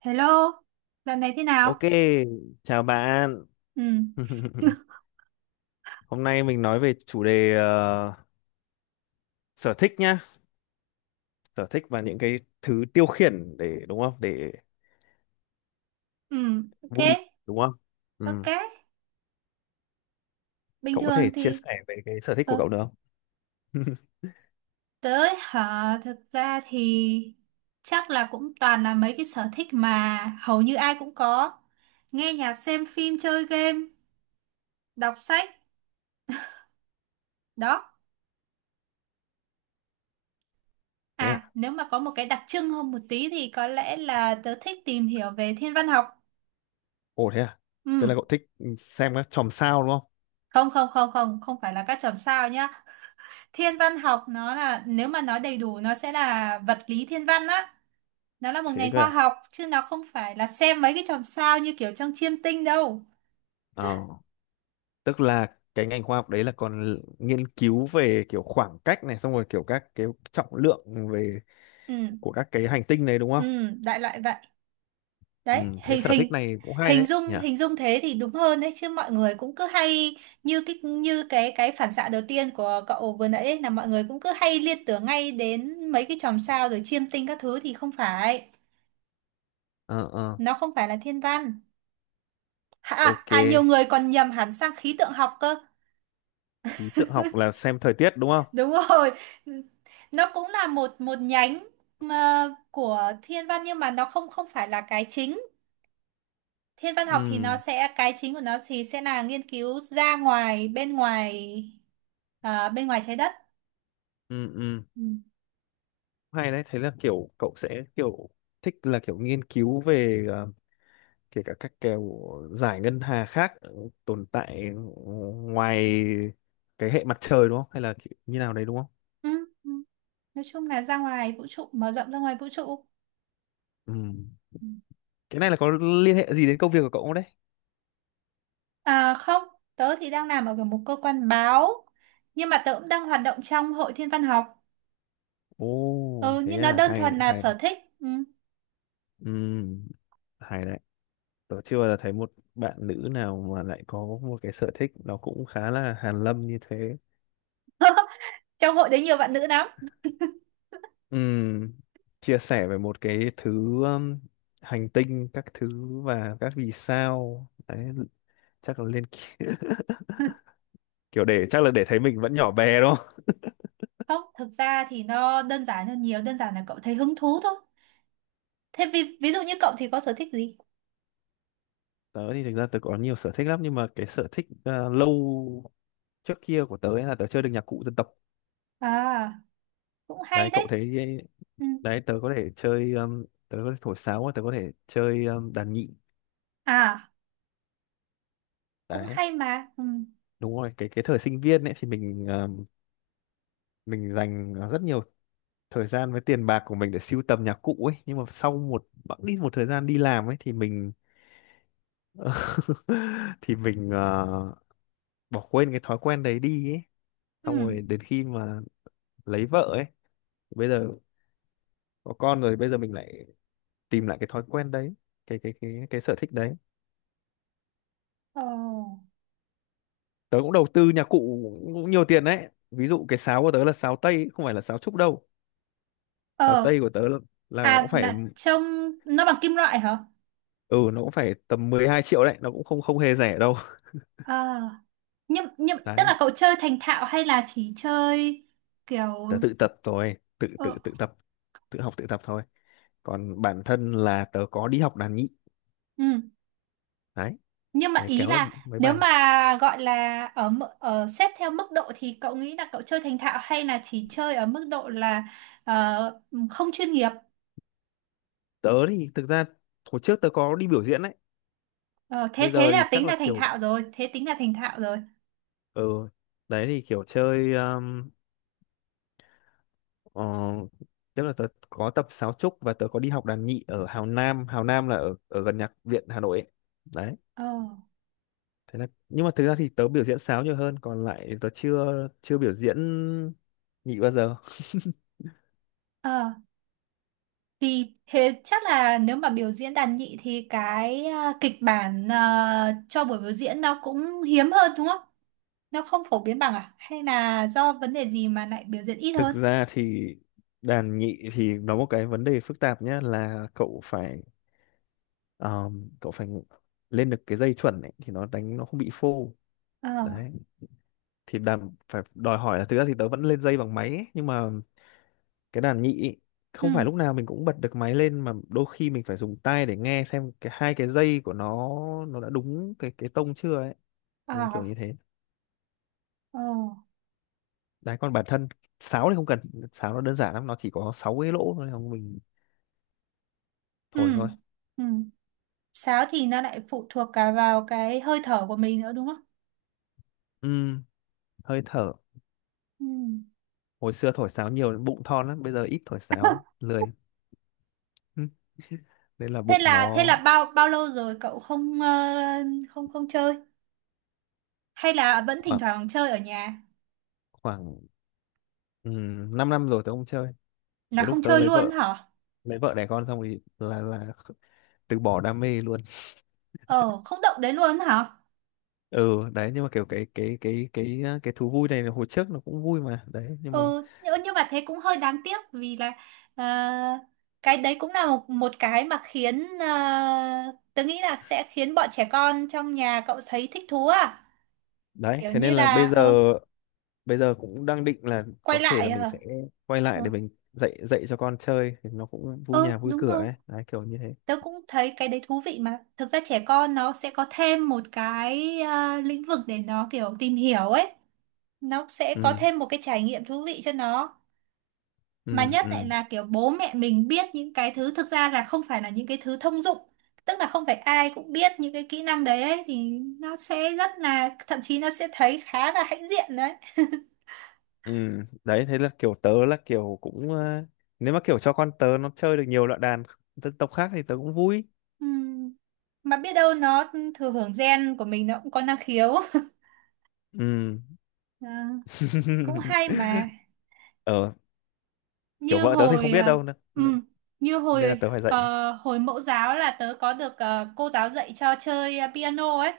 Hello, dạo này thế nào? Ok, chào bạn. Ừ, Hôm nay mình nói về chủ đề sở thích nhá, sở thích và những cái thứ tiêu khiển để đúng không? Để ừ, ok, vui đúng không? Ừ. ok. Bình Cậu có thường thể chia thì, sẻ về cái sở thích của ờ, cậu được không? tới hả? Thực ra thì chắc là cũng toàn là mấy cái sở thích mà hầu như ai cũng có. Nghe nhạc, xem phim, chơi game, đọc sách, đó. Thế à? À, nếu mà có một cái đặc trưng hơn một tí thì có lẽ là tớ thích tìm hiểu về thiên văn học. Ồ thế à? Tức là Ừ, cậu thích xem các chòm sao đúng không? không, không, không, không, không phải là các chòm sao nhá. Thiên văn học nó là, nếu mà nói đầy đủ nó sẽ là vật lý thiên văn á, nó là một Thế ngành cơ khoa à? học chứ nó không phải là xem mấy cái chòm sao như kiểu trong chiêm tinh đâu. Ờ, tức là cái ngành khoa học đấy là còn nghiên cứu về kiểu khoảng cách này, xong rồi kiểu các cái trọng lượng về Ừ, của các cái hành tinh này đúng không? ừ, đại loại vậy, đấy. Ừ, cái Hình sở thích hình này cũng hay hình đấy dung nhỉ. hình dung thế thì đúng hơn đấy, chứ mọi người cũng cứ hay như cái phản xạ đầu tiên của cậu vừa nãy ấy, là mọi người cũng cứ hay liên tưởng ngay đến mấy cái chòm sao rồi chiêm tinh các thứ thì không phải, ờ ờ nó không phải là thiên văn. à, ok, à nhiều người còn nhầm hẳn sang khí tượng học cơ. khí tượng học là xem thời tiết đúng không? Đúng rồi. Nó cũng là một một nhánh mà của thiên văn, nhưng mà nó không không phải là cái chính. Thiên văn học thì nó Ừ, sẽ cái chính của nó thì sẽ là nghiên cứu ra ngoài, bên ngoài, bên ngoài trái đất. ừ. Ừ, Ừ. hay đấy. Thế là kiểu cậu sẽ kiểu thích là kiểu nghiên cứu về kể cả các kiểu giải ngân hà khác tồn tại ngoài cái hệ mặt trời, đúng không, hay là kiểu như nào đấy đúng không? Ừ. Ừ. Nói chung là ra ngoài vũ trụ, mở rộng ra ngoài vũ trụ. Ừ, Ừ. cái này là có liên hệ gì đến công việc của cậu không đấy? À không, tớ thì đang làm ở một cơ quan báo nhưng mà tớ cũng đang hoạt động trong hội thiên văn học. Ồ Ừ, thế nhưng nó à, đơn hay thuần là hay. sở thích. Ừ. Ừ, hay đấy. Tớ chưa bao giờ thấy một bạn nữ nào mà lại có một cái sở thích nó cũng khá là hàn lâm như thế. Trong hội đấy nhiều bạn nữ lắm. Ừm, chia sẻ về một cái thứ, um, hành tinh, các thứ và các vì sao. Đấy, chắc là lên kiểu để chắc là để thấy mình vẫn nhỏ bé đúng không? Không, thực ra thì nó đơn giản hơn nhiều, đơn giản là cậu thấy hứng thú thôi. Thế ví dụ như cậu thì có sở thích gì? Tớ thì thực ra tớ có nhiều sở thích lắm, nhưng mà cái sở thích lâu trước kia của tớ ấy là tớ chơi được nhạc cụ dân tộc. À, cũng hay Đấy, cậu đấy. thấy Ừ. đấy, tớ có thể chơi, tớ có thể thổi sáo và tớ có thể chơi, đàn nhị. À, cũng Đấy, hay mà. Ừ. đúng rồi. Cái thời sinh viên ấy thì mình dành rất nhiều thời gian với tiền bạc của mình để sưu tầm nhạc cụ ấy, nhưng mà sau một bẵng đi một thời gian đi làm ấy thì mình thì bỏ quên cái thói quen đấy đi ấy. Ừ. Xong rồi đến khi mà lấy vợ ấy, bây giờ có con rồi, bây giờ mình lại tìm lại cái thói quen đấy, cái sở thích đấy. Ờ. Tớ cũng đầu tư nhạc cụ cũng nhiều tiền đấy, ví dụ cái sáo của tớ là sáo tây, không phải là sáo trúc đâu. Sáo Ờ. tây của tớ là nó cũng À, phải là trông nó bằng kim loại hả? ừ nó cũng phải tầm 12 triệu đấy, nó cũng không không hề rẻ đâu. À, nhưng tức Đấy, là cậu chơi thành thạo hay là chỉ chơi kiểu, tớ tự tập rồi tự ờ, tự tự tập, tự học tự tập thôi. Còn bản thân là tớ có đi học đàn nhị. ừ. Đấy, Nhưng mà để ý kéo được là, mấy nếu bài. mà gọi là ở ở xếp theo mức độ thì cậu nghĩ là cậu chơi thành thạo hay là chỉ chơi ở mức độ là ờ, không chuyên nghiệp. Tớ thì thực ra hồi trước tớ có đi biểu diễn đấy. Ờ, Bây thế thế giờ thì là chắc tính là là thành kiểu, thạo rồi, thế tính là thành thạo rồi. ừ, đấy thì kiểu chơi, ờ, tức là tớ có tập sáo trúc và tớ có đi học đàn nhị ở Hào Nam. Hào Nam là ở ở gần nhạc viện Hà Nội ấy. Đấy, ờ thế là, nhưng mà thực ra thì tớ biểu diễn sáo nhiều hơn, còn lại tớ chưa chưa biểu diễn nhị bao giờ. ờ Vì thế chắc là nếu mà biểu diễn đàn nhị thì cái kịch bản cho buổi biểu diễn nó cũng hiếm hơn đúng không? Nó không phổ biến bằng à, hay là do vấn đề gì mà lại biểu diễn ít Thực hơn? ra thì đàn nhị thì nó một cái vấn đề phức tạp nhá, là cậu phải, cậu phải lên được cái dây chuẩn ấy, thì nó đánh nó không bị phô. Ờ. Đấy, thì đàn phải đòi hỏi là, thực ra thì tớ vẫn lên dây bằng máy ấy, nhưng mà cái đàn nhị ấy, không Ừ. phải lúc nào mình cũng bật được máy lên, mà đôi khi mình phải dùng tai để nghe xem cái hai cái dây của nó đã đúng cái tông chưa ấy. Ờ. Đấy, kiểu như thế. Ờ. Đấy, còn bản thân sáo thì không cần. Sáo nó đơn giản lắm, nó chỉ có 6 cái lỗ thôi, không, mình thổi Ừ. thôi. Ừ. Sáo thì nó lại phụ thuộc cả vào cái hơi thở của mình nữa đúng không? Ừm, hơi thở. Ừ. Hồi xưa thổi sáo nhiều đến bụng thon lắm, bây giờ ít thổi sáo lười. Ừm, nên là Thế bụng là thế nó... là bao bao lâu rồi cậu không, không chơi? Hay là vẫn thỉnh khoảng thoảng chơi ở nhà? khoảng 5 năm rồi tớ không chơi. Là Từ lúc không tớ chơi lấy luôn vợ, hả? lấy vợ đẻ con xong thì là từ bỏ đam mê luôn. Ờ, không động đến luôn hả? Ừ. Đấy nhưng mà kiểu cái thú vui này là hồi trước nó cũng vui mà đấy, nhưng mà... Ừ, nhưng mà thế cũng hơi đáng tiếc vì là, ờ, cái đấy cũng là một một cái mà khiến, tớ nghĩ là sẽ khiến bọn trẻ con trong nhà cậu thấy thích thú à? Đấy Kiểu thế như nên là là bây giờ bây giờ cũng đang định là quay có thể là lại, mình sẽ quay ờ, lại để mình dạy dạy cho con chơi thì nó cũng vui ừ, nhà vui đúng cửa rồi. ấy. Đấy, kiểu như thế. Tớ cũng thấy cái đấy thú vị mà. Thực ra trẻ con nó sẽ có thêm một cái, lĩnh vực để nó kiểu tìm hiểu ấy. Nó sẽ có Ừ, thêm một cái trải nghiệm thú vị cho nó. Mà ừ, nhất ừ, lại là kiểu bố mẹ mình biết những cái thứ thực ra là không phải là những cái thứ thông dụng. Tức là không phải ai cũng biết những cái kỹ năng đấy ấy, thì nó sẽ rất là, thậm chí nó sẽ thấy khá là hãnh diện đấy. ừ. Đấy thế là kiểu tớ là kiểu cũng nếu mà kiểu cho con tớ nó chơi được nhiều loại đàn dân tộc khác thì tớ cũng vui. Ừm. Mà biết đâu nó thừa hưởng gen của mình nó cũng có năng khiếu. Ừ. À, cũng hay mà. ờ Kiểu Như vợ tớ thì không hồi biết à, đâu, nên, ừ, như nên là hồi tớ phải dạy. ờ, Hồi mẫu giáo là tớ có được, cô giáo dạy cho chơi, piano ấy.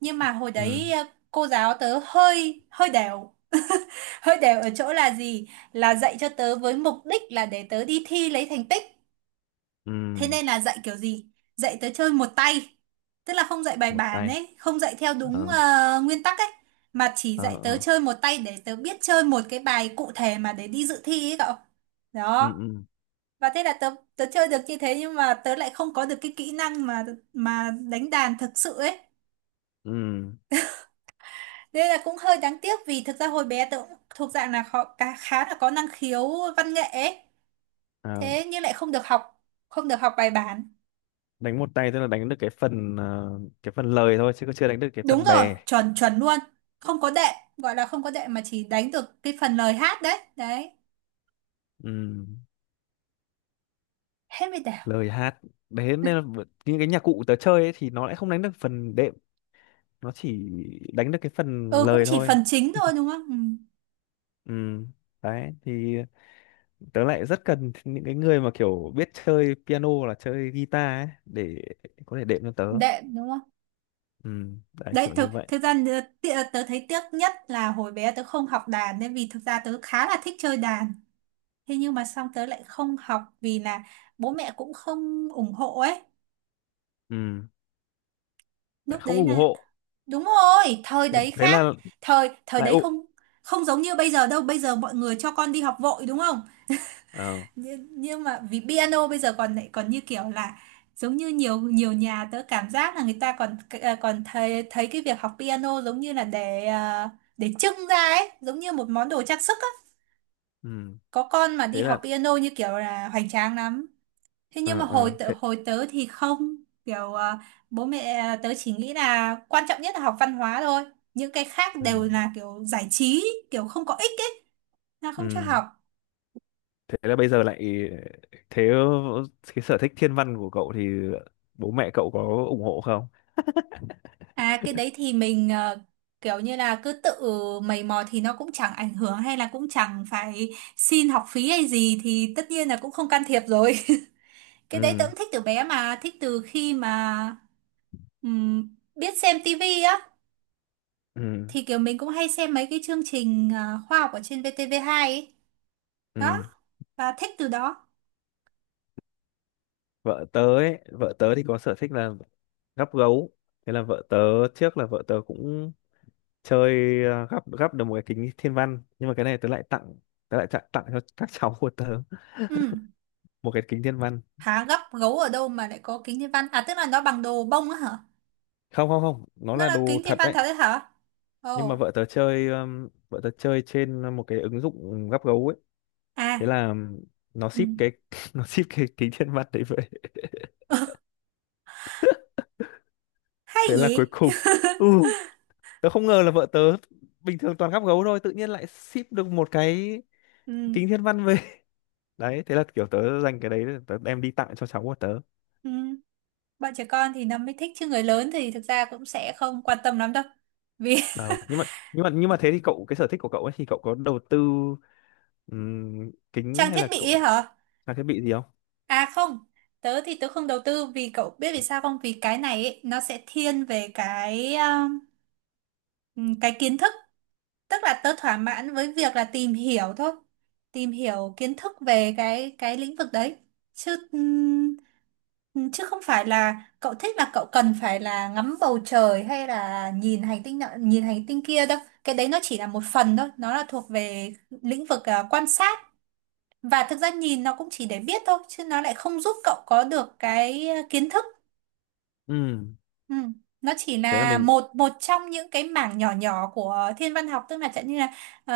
Nhưng mà hồi Ừ, đấy, cô giáo tớ hơi hơi đều. Hơi đều ở chỗ là gì, là dạy cho tớ với mục đích là để tớ đi thi lấy thành tích. ừ. Thế nên là dạy kiểu gì, dạy tớ chơi một tay, tức là không dạy bài Một bản tay. ấy, không dạy theo đúng, Ờ, nguyên tắc ấy, mà chỉ ờ, dạy tớ ờ. chơi một tay để tớ biết chơi một cái bài cụ thể mà để đi dự thi ấy cậu. Ừ, Đó. ừ, Và thế là tớ tớ chơi được như thế, nhưng mà tớ lại không có được cái kỹ năng mà đánh đàn thực sự ấy. ừ. Đây là cũng hơi đáng tiếc vì thực ra hồi bé tớ cũng thuộc dạng là họ khá là có năng khiếu văn nghệ ấy. Ờ. Thế nhưng lại không được học bài bản. Đánh một tay tức là đánh được cái phần lời thôi, chứ còn chưa đánh được cái Đúng phần rồi, bè. chuẩn chuẩn luôn. Không có đệm, gọi là không có đệm mà chỉ đánh được cái phần lời hát đấy đấy. Ừm, Hết mới đảo. lời hát. Đấy nên là những cái nhạc cụ tớ chơi ấy, thì nó lại không đánh được phần đệm, nó chỉ đánh được cái phần Ừ, cũng lời chỉ thôi. phần chính thôi đúng không. Ừ. Ừm, đấy thì tớ lại rất cần những cái người mà kiểu biết chơi piano hoặc là chơi guitar ấy để có thể đệm cho tớ. Đệm đúng không. Đấy Đấy, kiểu như thực, vậy. thực ra tớ thấy tiếc nhất là hồi bé tớ không học đàn nên vì thực ra tớ khá là thích chơi đàn. Thế nhưng mà xong tớ lại không học vì là bố mẹ cũng không ủng hộ ấy. Ừm, lại Lúc không đấy ủng là, hộ. đúng rồi, thời thế, đấy thế khác. là Thời thời lại đấy ụ. không không giống như bây giờ đâu. Bây giờ mọi người cho con đi học vội đúng không? Ờ, Nhưng mà vì piano bây giờ còn lại còn như kiểu là giống như nhiều nhiều nhà tớ cảm giác là người ta còn, còn thấy thấy cái việc học piano giống như là để, để trưng ra ấy giống như một món đồ trang sức á. ừm, Có con mà đi thế là, học piano như kiểu là hoành tráng lắm. Thế nhưng mà ờ, hồi ờ, tớ, thế, hồi tớ thì không kiểu, bố mẹ, tớ chỉ nghĩ là quan trọng nhất là học văn hóa thôi, những cái khác đều ừm, là kiểu giải trí, kiểu không có ích ấy, là không cho ừm. học. Thế là bây giờ lại, thế, cái sở thích thiên văn của cậu thì bố mẹ cậu có ủng hộ không? À cái đấy thì mình, kiểu như là cứ tự mày mò thì nó cũng chẳng ảnh hưởng hay là cũng chẳng phải xin học phí hay gì thì tất nhiên là cũng không can thiệp rồi. Cái đấy tớ Ừ, cũng thích từ bé mà, thích từ khi mà, biết xem tivi á, ừ, thì kiểu mình cũng hay xem mấy cái chương trình, khoa học ở trên VTV2 ấy. Đó, ừ. và thích từ đó. Vợ tớ ấy, vợ tớ thì có sở thích là gắp gấu. Thế là vợ tớ, trước là vợ tớ cũng chơi, gắp gắp được một cái kính thiên văn, nhưng mà cái này tớ lại tặng cho các cháu của tớ Ừ. một cái kính thiên văn. Hả, gấp gấu ở đâu mà lại có kính thiên văn? À tức là nó bằng đồ bông á hả? Không, không, không, nó Nó là là đồ kính thiên thật văn đấy. thật đấy hả? Nhưng mà Ồ. vợ tớ chơi trên một cái ứng dụng gắp gấu ấy. Thế À. là nó Ừ. ship cái nó ship cái kính thiên văn đấy vậy. Hay Thế là cuối nhỉ. cùng, ừ tớ không ngờ là vợ tớ bình thường toàn gắp gấu thôi tự nhiên lại ship được một cái Ừ, kính thiên văn về. Đấy thế là kiểu tớ dành cái đấy để tớ đem đi tặng cho cháu của tớ. ừ. Bọn trẻ con thì nó mới thích chứ người lớn thì thực ra cũng sẽ không quan tâm lắm đâu vì... Ờ, nhưng mà thế thì cậu, cái sở thích của cậu ấy thì cậu có đầu tư kính Trang hay thiết là bị cậu ấy hả? trang thiết bị gì không? À không, tớ thì tớ không đầu tư vì cậu biết vì sao không, vì cái này ấy, nó sẽ thiên về cái, cái kiến thức, tức là tớ thỏa mãn với việc là tìm hiểu thôi, tìm hiểu kiến thức về cái lĩnh vực đấy, chứ, chứ không phải là cậu thích là cậu cần phải là ngắm bầu trời hay là nhìn hành tinh nọ nhìn hành tinh kia đâu. Cái đấy nó chỉ là một phần thôi, nó là thuộc về lĩnh vực, quan sát. Và thực ra nhìn nó cũng chỉ để biết thôi chứ nó lại không giúp cậu có được cái, kiến thức. Ừ, Ừ. Nó chỉ thế là là mình. một một trong những cái mảng nhỏ nhỏ của thiên văn học, tức là chẳng như là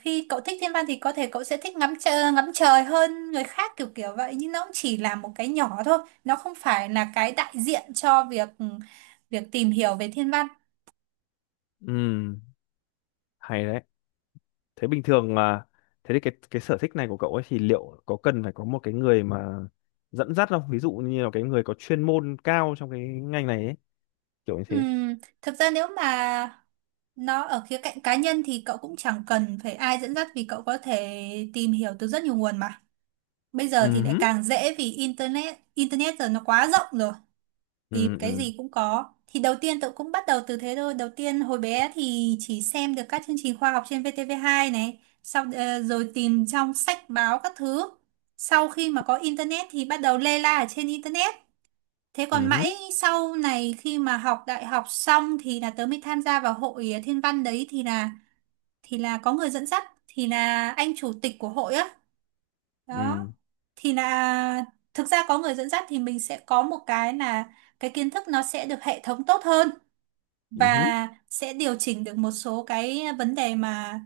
khi cậu thích thiên văn thì có thể cậu sẽ thích ngắm trời hơn người khác, kiểu kiểu vậy, nhưng nó cũng chỉ là một cái nhỏ thôi. Nó không phải là cái đại diện cho việc tìm hiểu về thiên văn. Ừ, hay đấy. Thế bình thường à? Thế thì cái sở thích này của cậu ấy thì liệu có cần phải có một cái người mà dẫn dắt không? Ví dụ như là cái người có chuyên môn cao trong cái ngành này ấy, kiểu như thế. Ừm, Thực ra nếu mà nó ở khía cạnh cá nhân thì cậu cũng chẳng cần phải ai dẫn dắt, vì cậu có thể tìm hiểu từ rất nhiều nguồn mà bây giờ thì Ừ, lại hứ. càng dễ vì internet internet giờ nó quá rộng rồi, thì Ừ, cái ừ. gì cũng có. Thì đầu tiên tôi cũng bắt đầu từ thế thôi, đầu tiên hồi bé thì chỉ xem được các chương trình khoa học trên VTV2 này, sau rồi tìm trong sách báo các thứ. Sau khi mà có internet thì bắt đầu lê la ở trên internet. Thế còn Ừ, hứ. mãi sau này khi mà học đại học xong thì là tớ mới tham gia vào hội thiên văn đấy, thì là có người dẫn dắt, thì là anh chủ tịch của hội á. Đó, Ừ. thì là thực ra có người dẫn dắt thì mình sẽ có một cái là cái kiến thức nó sẽ được hệ thống tốt hơn, Ừ, hứ. và sẽ điều chỉnh được một số cái vấn đề mà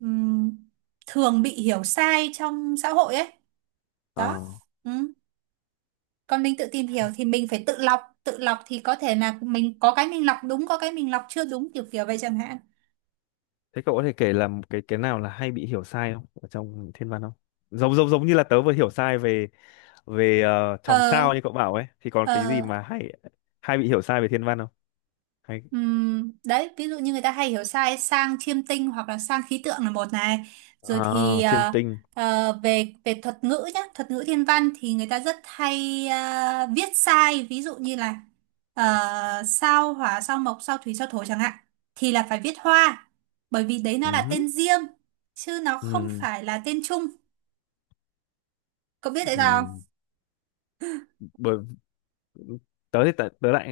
ừm, thường bị hiểu sai trong xã hội ấy. Ờ, Đó. Ừ. Còn mình tự tìm hiểu thì mình phải tự lọc, tự lọc thì có thể là mình có cái mình lọc đúng, có cái mình lọc chưa đúng, kiểu kiểu vậy chẳng hạn. thế cậu có thể kể là một cái nào là hay bị hiểu sai không ở trong thiên văn không? Giống giống giống như là tớ vừa hiểu sai về về chòm ờ sao như cậu bảo ấy, thì còn ờ cái gì mà hay, hay bị hiểu sai về thiên văn không? Hay, Đấy, ví dụ như người ta hay hiểu sai sang chiêm tinh hoặc là sang khí tượng là một này. Rồi thì à, chiêm tinh. Về về thuật ngữ nhá, thuật ngữ thiên văn thì người ta rất hay viết sai, ví dụ như là ờ, sao hỏa, sao mộc, sao thủy, sao thổ chẳng hạn, thì là phải viết hoa, bởi vì đấy Ừ, nó là hứ. tên riêng chứ nó không Ừ. phải là tên chung. Cậu biết tại Ừ. sao không? Bởi tớ lại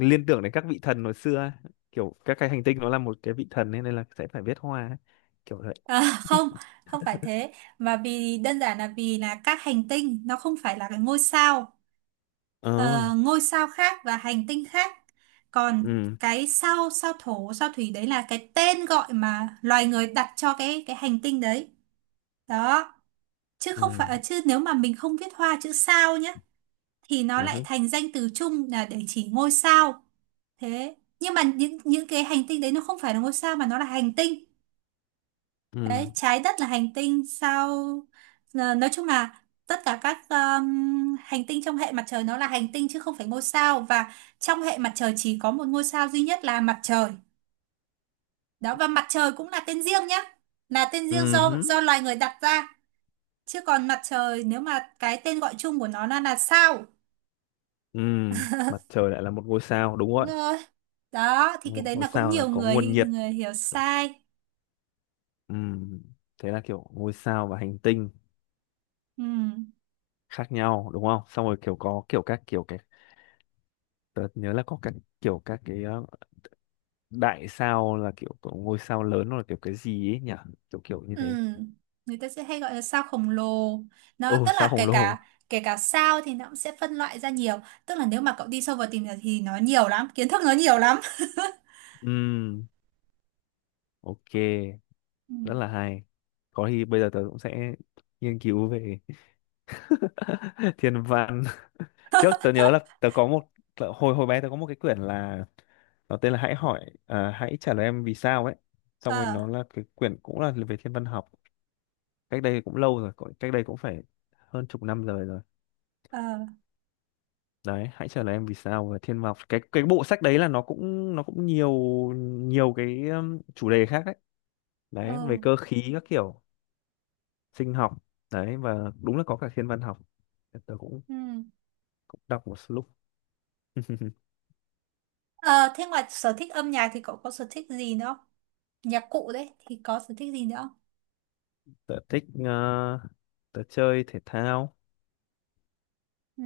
liên tưởng đến các vị thần hồi xưa ấy. Kiểu các cái hành tinh nó là một cái vị thần ấy, nên là sẽ phải viết hoa ấy. Kiểu vậy. À, không, không phải thế, mà vì đơn giản là vì là các hành tinh nó không phải là cái ngôi sao. Ờ. Ờ, ngôi sao khác và hành tinh khác. Còn Ừ, cái sao sao thổ, sao thủy đấy là cái tên gọi mà loài người đặt cho cái hành tinh đấy. Đó, chứ ừ. không phải chứ nếu mà mình không viết hoa chữ sao nhá thì nó Ừ, lại hứ. thành danh từ chung là để chỉ ngôi sao. Thế, nhưng mà những cái hành tinh đấy nó không phải là ngôi sao mà nó là hành tinh. Ừ. Đấy, trái đất là hành tinh sao. Ờ, nói chung là tất cả các hành tinh trong hệ mặt trời nó là hành tinh chứ không phải ngôi sao, và trong hệ mặt trời chỉ có một ngôi sao duy nhất là mặt trời. Đó, và mặt trời cũng là tên riêng nhá. Là tên riêng Ừ, do hứ. Loài người đặt ra, chứ còn mặt trời nếu mà cái tên gọi chung của nó là sao. Ừ. Mặt trời lại là một ngôi sao, đúng Đúng rồi. rồi. Đó thì cái Một đấy ngôi là cũng sao là nhiều có nguồn người nhiệt. người hiểu sai. Ừ. Thế là kiểu ngôi sao và hành tinh Ừ. khác nhau đúng không, xong rồi kiểu có kiểu các kiểu cái, tớ nhớ là có các kiểu các cái đại sao là kiểu có ngôi sao lớn, hoặc là kiểu cái gì ấy nhỉ, kiểu kiểu như Ừ, thế. người ta sẽ hay gọi là sao khổng lồ. Nó Ồ, tức sao là khổng kể lồ. cả kể cả sao thì nó cũng sẽ phân loại ra nhiều. Tức là nếu mà cậu đi sâu vào tìm hiểu thì nó nhiều lắm, kiến thức nó nhiều lắm. Ừm, ok, Ừ. rất là hay. Có khi bây giờ tớ cũng sẽ nghiên cứu về thiên văn. Trước tớ nhớ là tớ có một tớ- hồi hồi bé tớ có một cái quyển là, nó tên là Hãy trả lời em vì sao ấy. Xong rồi Ờ, nó là cái quyển cũng là về thiên văn học. Cách đây cũng lâu rồi, cách đây cũng phải hơn chục năm rồi rồi. ờ, Đấy, hãy trả lời em vì sao về thiên văn học. Cái bộ sách đấy là nó cũng nhiều nhiều cái, chủ đề khác đấy. Đấy, ờ. về cơ khí các kiểu sinh học đấy và đúng là có cả thiên văn học, tớ cũng Ừ. cũng đọc một lúc. Ờ, thế ngoài sở thích âm nhạc thì cậu có sở thích gì nữa không? Nhạc cụ đấy thì có sở thích gì nữa không? Tớ thích tớ chơi thể thao, Ừ.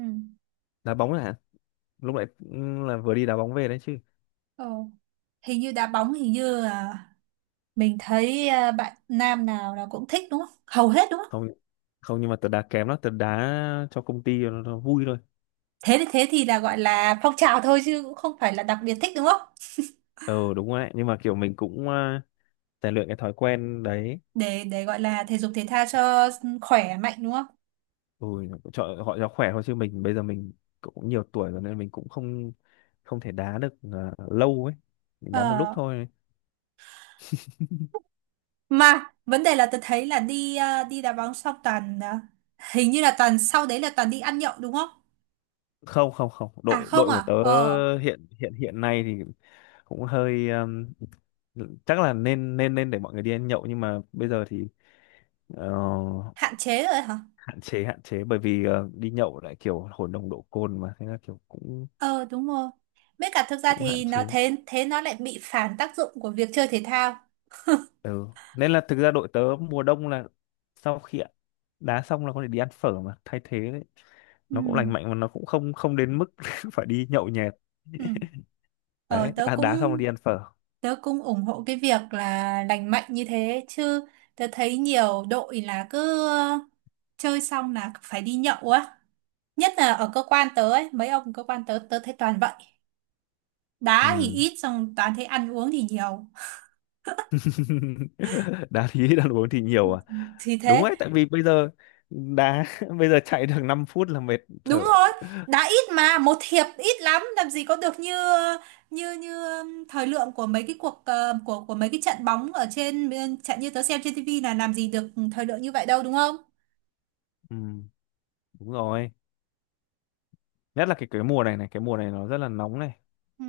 đá bóng là lúc nãy là vừa đi đá bóng về đấy chứ. Ờ. Hình như đá bóng, hình như là mình thấy à, bạn nam nào là cũng thích đúng không? Hầu hết đúng không? Không, không nhưng mà tớ đá kém lắm, tớ đá cho công ty nó vui thôi. Thế thì là gọi là phong trào thôi chứ cũng không phải là đặc biệt thích đúng không? Ờ đúng rồi đấy, nhưng mà kiểu mình cũng rèn luyện cái thói quen đấy. Để gọi là thể dục thể thao cho khỏe mạnh đúng không? Ừ, cho họ cho khỏe thôi chứ mình bây giờ mình cũng nhiều tuổi rồi, nên mình cũng không không thể đá được lâu ấy, mình đá một lúc Ờ, thôi. mà vấn đề là tôi thấy là đi đi đá bóng xong toàn hình như là toàn sau đấy là toàn đi ăn nhậu đúng không? Không không không, À đội không đội của à? tớ Ờ, hiện hiện hiện nay thì cũng hơi chắc là nên nên nên để mọi người đi ăn nhậu, nhưng mà bây giờ thì ờ, hạn chế rồi hả? hạn chế, hạn chế bởi vì ờ, đi nhậu lại kiểu hồn đồng độ cồn mà thế là kiểu cũng Ờ đúng rồi. Với cả thực ra cũng hạn thì nó chế. thế thế nó lại bị phản tác dụng của việc chơi thể thao. Ừ. Nên là thực ra đội tớ mùa đông là sau khi đá xong là có thể đi ăn phở mà thay thế đấy. Ừ. Nó cũng lành mạnh mà nó cũng không không đến mức phải đi nhậu nhẹt. Ừ. Ờ, Đấy, tớ đá, cũng đá xong là đi ăn phở. tớ cũng ủng hộ cái việc là lành mạnh như thế, chứ tớ thấy nhiều đội là cứ chơi xong là phải đi nhậu á, nhất là ở cơ quan tớ ấy, mấy ông cơ quan tớ tớ thấy toàn vậy, đá thì Ừ. ít xong toàn thấy ăn uống thì nhiều. Đá thì ăn uống thì nhiều à? Thì Đúng thế. đấy, tại vì bây giờ đá bây giờ chạy được 5 phút là mệt Đúng thở. rồi. Đá ít mà một hiệp ít lắm làm gì có được như như như thời lượng của mấy cái cuộc của mấy cái trận bóng ở trên bên- trận như tớ xem trên tivi, là làm gì được thời lượng như vậy đâu đúng không? Ừ, đúng rồi, nhất là cái mùa này này, cái mùa này nó rất là nóng này. Ừ.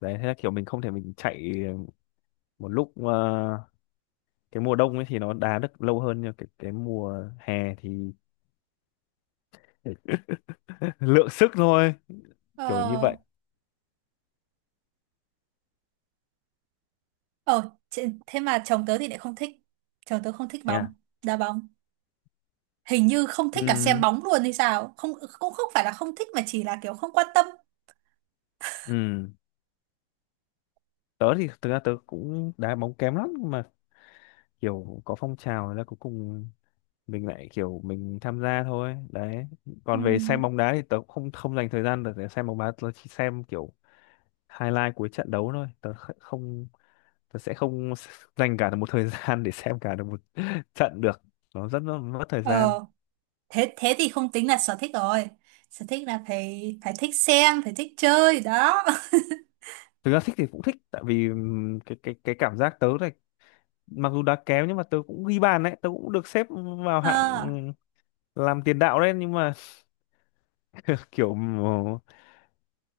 Đấy thế là kiểu mình không thể mình chạy một lúc cái mùa đông ấy thì nó đá được lâu hơn, nhưng cái mùa hè thì lượng sức thôi, kiểu như ờ vậy. ờ thế thế mà chồng tớ thì lại không thích. Chồng tớ không thích Thế à? bóng đá bóng, hình như không thích cả xem Ừ. bóng luôn hay sao không. Cũng không phải là không thích mà chỉ là kiểu không quan tâm. Ừ, tớ thì thực ra tớ cũng đá bóng kém lắm, nhưng mà kiểu có phong trào là cuối cùng mình lại kiểu mình tham gia thôi đấy. Ừ. Còn về xem bóng đá thì tớ cũng không không dành thời gian được để xem bóng đá, tớ chỉ xem kiểu highlight cuối trận đấu thôi, không, tớ sẽ không s- dành cả một thời gian để xem cả được một trận được, nó rất là mất thời gian. Ờ thế thế thì không tính là sở thích rồi. Sở thích là phải phải thích xem, phải thích chơi đó. Thực ra thích thì cũng thích, tại vì cái cảm giác tớ này, mặc dù đá kém nhưng mà tớ cũng ghi bàn đấy, tớ cũng được xếp vào Ờ hạng làm tiền đạo đấy, nhưng mà kiểu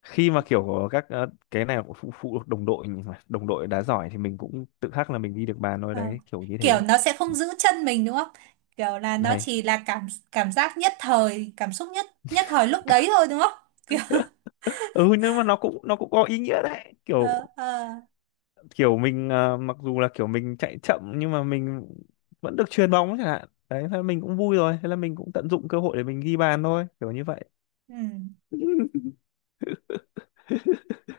khi mà kiểu các cái này cũng phụ phụ thuộc đồng đội, nhưng mà đồng đội đá giỏi thì mình cũng tự khắc là mình ghi được bàn thôi ờ. đấy, kiểu như Kiểu thế. nó sẽ không giữ chân mình đúng không? Kiểu là nó Đây. chỉ là cảm cảm giác nhất thời, cảm xúc nhất nhất thời lúc đấy thôi đúng không? Kiểu Ừ nhưng mà nó cũng có ý nghĩa đấy, ờ kiểu ờ kiểu mình mặc dù là kiểu mình chạy chậm nhưng mà mình vẫn được chuyền bóng chẳng hạn đấy, thế là mình cũng vui rồi, thế là mình cũng tận dụng cơ hội để mình ghi bàn thôi, kiểu như vậy. ừ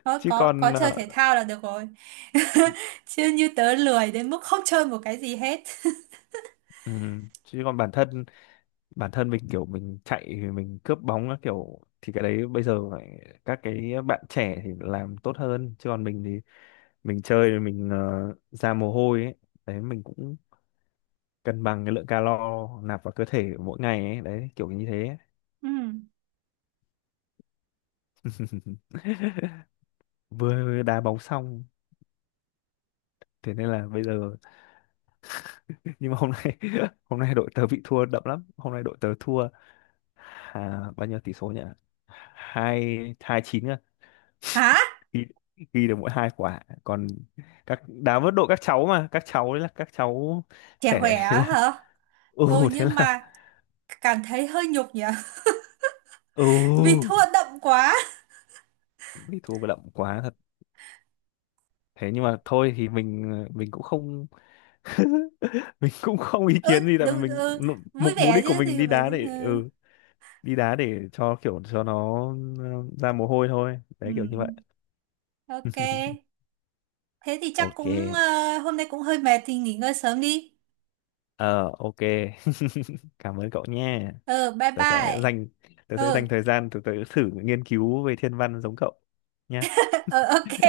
thôi, Chứ có còn chơi thể thao là được rồi. Chứ như tớ lười đến mức không chơi một cái gì hết. Chứ còn bản thân mình kiểu mình chạy thì mình cướp bóng á, kiểu thì cái đấy bây giờ phải các cái bạn trẻ thì làm tốt hơn, chứ còn mình thì mình chơi thì mình ra mồ hôi ấy. Đấy mình cũng cân bằng cái lượng calo nạp vào cơ thể mỗi ngày ấy, đấy kiểu như thế. Ừ. Vừa đá bóng xong, thế nên là bây giờ nhưng mà hôm nay hôm nay đội tớ bị thua đậm lắm, hôm nay đội tớ thua à, bao nhiêu tỷ số nhỉ? Hai, 2-9. Hả? Ghi, ghi được mỗi 2 quả, còn các đá vớt đội các cháu, mà các cháu đấy là các cháu Trẻ khỏe trẻ, thế á là hả? ừ, Ừ thế nhưng là mà cảm thấy hơi nhục nhỉ? Vì ừ thua đậm quá. bị thua đậm quá thật. Thế nhưng mà thôi thì mình cũng không mình cũng không ý Ừ, kiến gì, tại vì đúng, mình ừ. Vui mục mục vẻ đích của chứ mình thì đi phải, đá để ừ. ừ đi đá để cho kiểu cho nó ừ, ra mồ hôi thôi Ừ. đấy, kiểu như vậy. Ok. Thế thì chắc cũng Ok, hôm nay cũng hơi mệt thì nghỉ ngơi sớm đi. ờ ok. Cảm ơn cậu nha, Ừ, bye tớ sẽ bye. dành tớ sẽ dành Ừ, thời gian tớ, tớ thử nghiên cứu về thiên văn giống cậu nhé. ừ ok.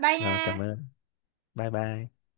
Bye nha. Rồi cảm ơn, bye bye.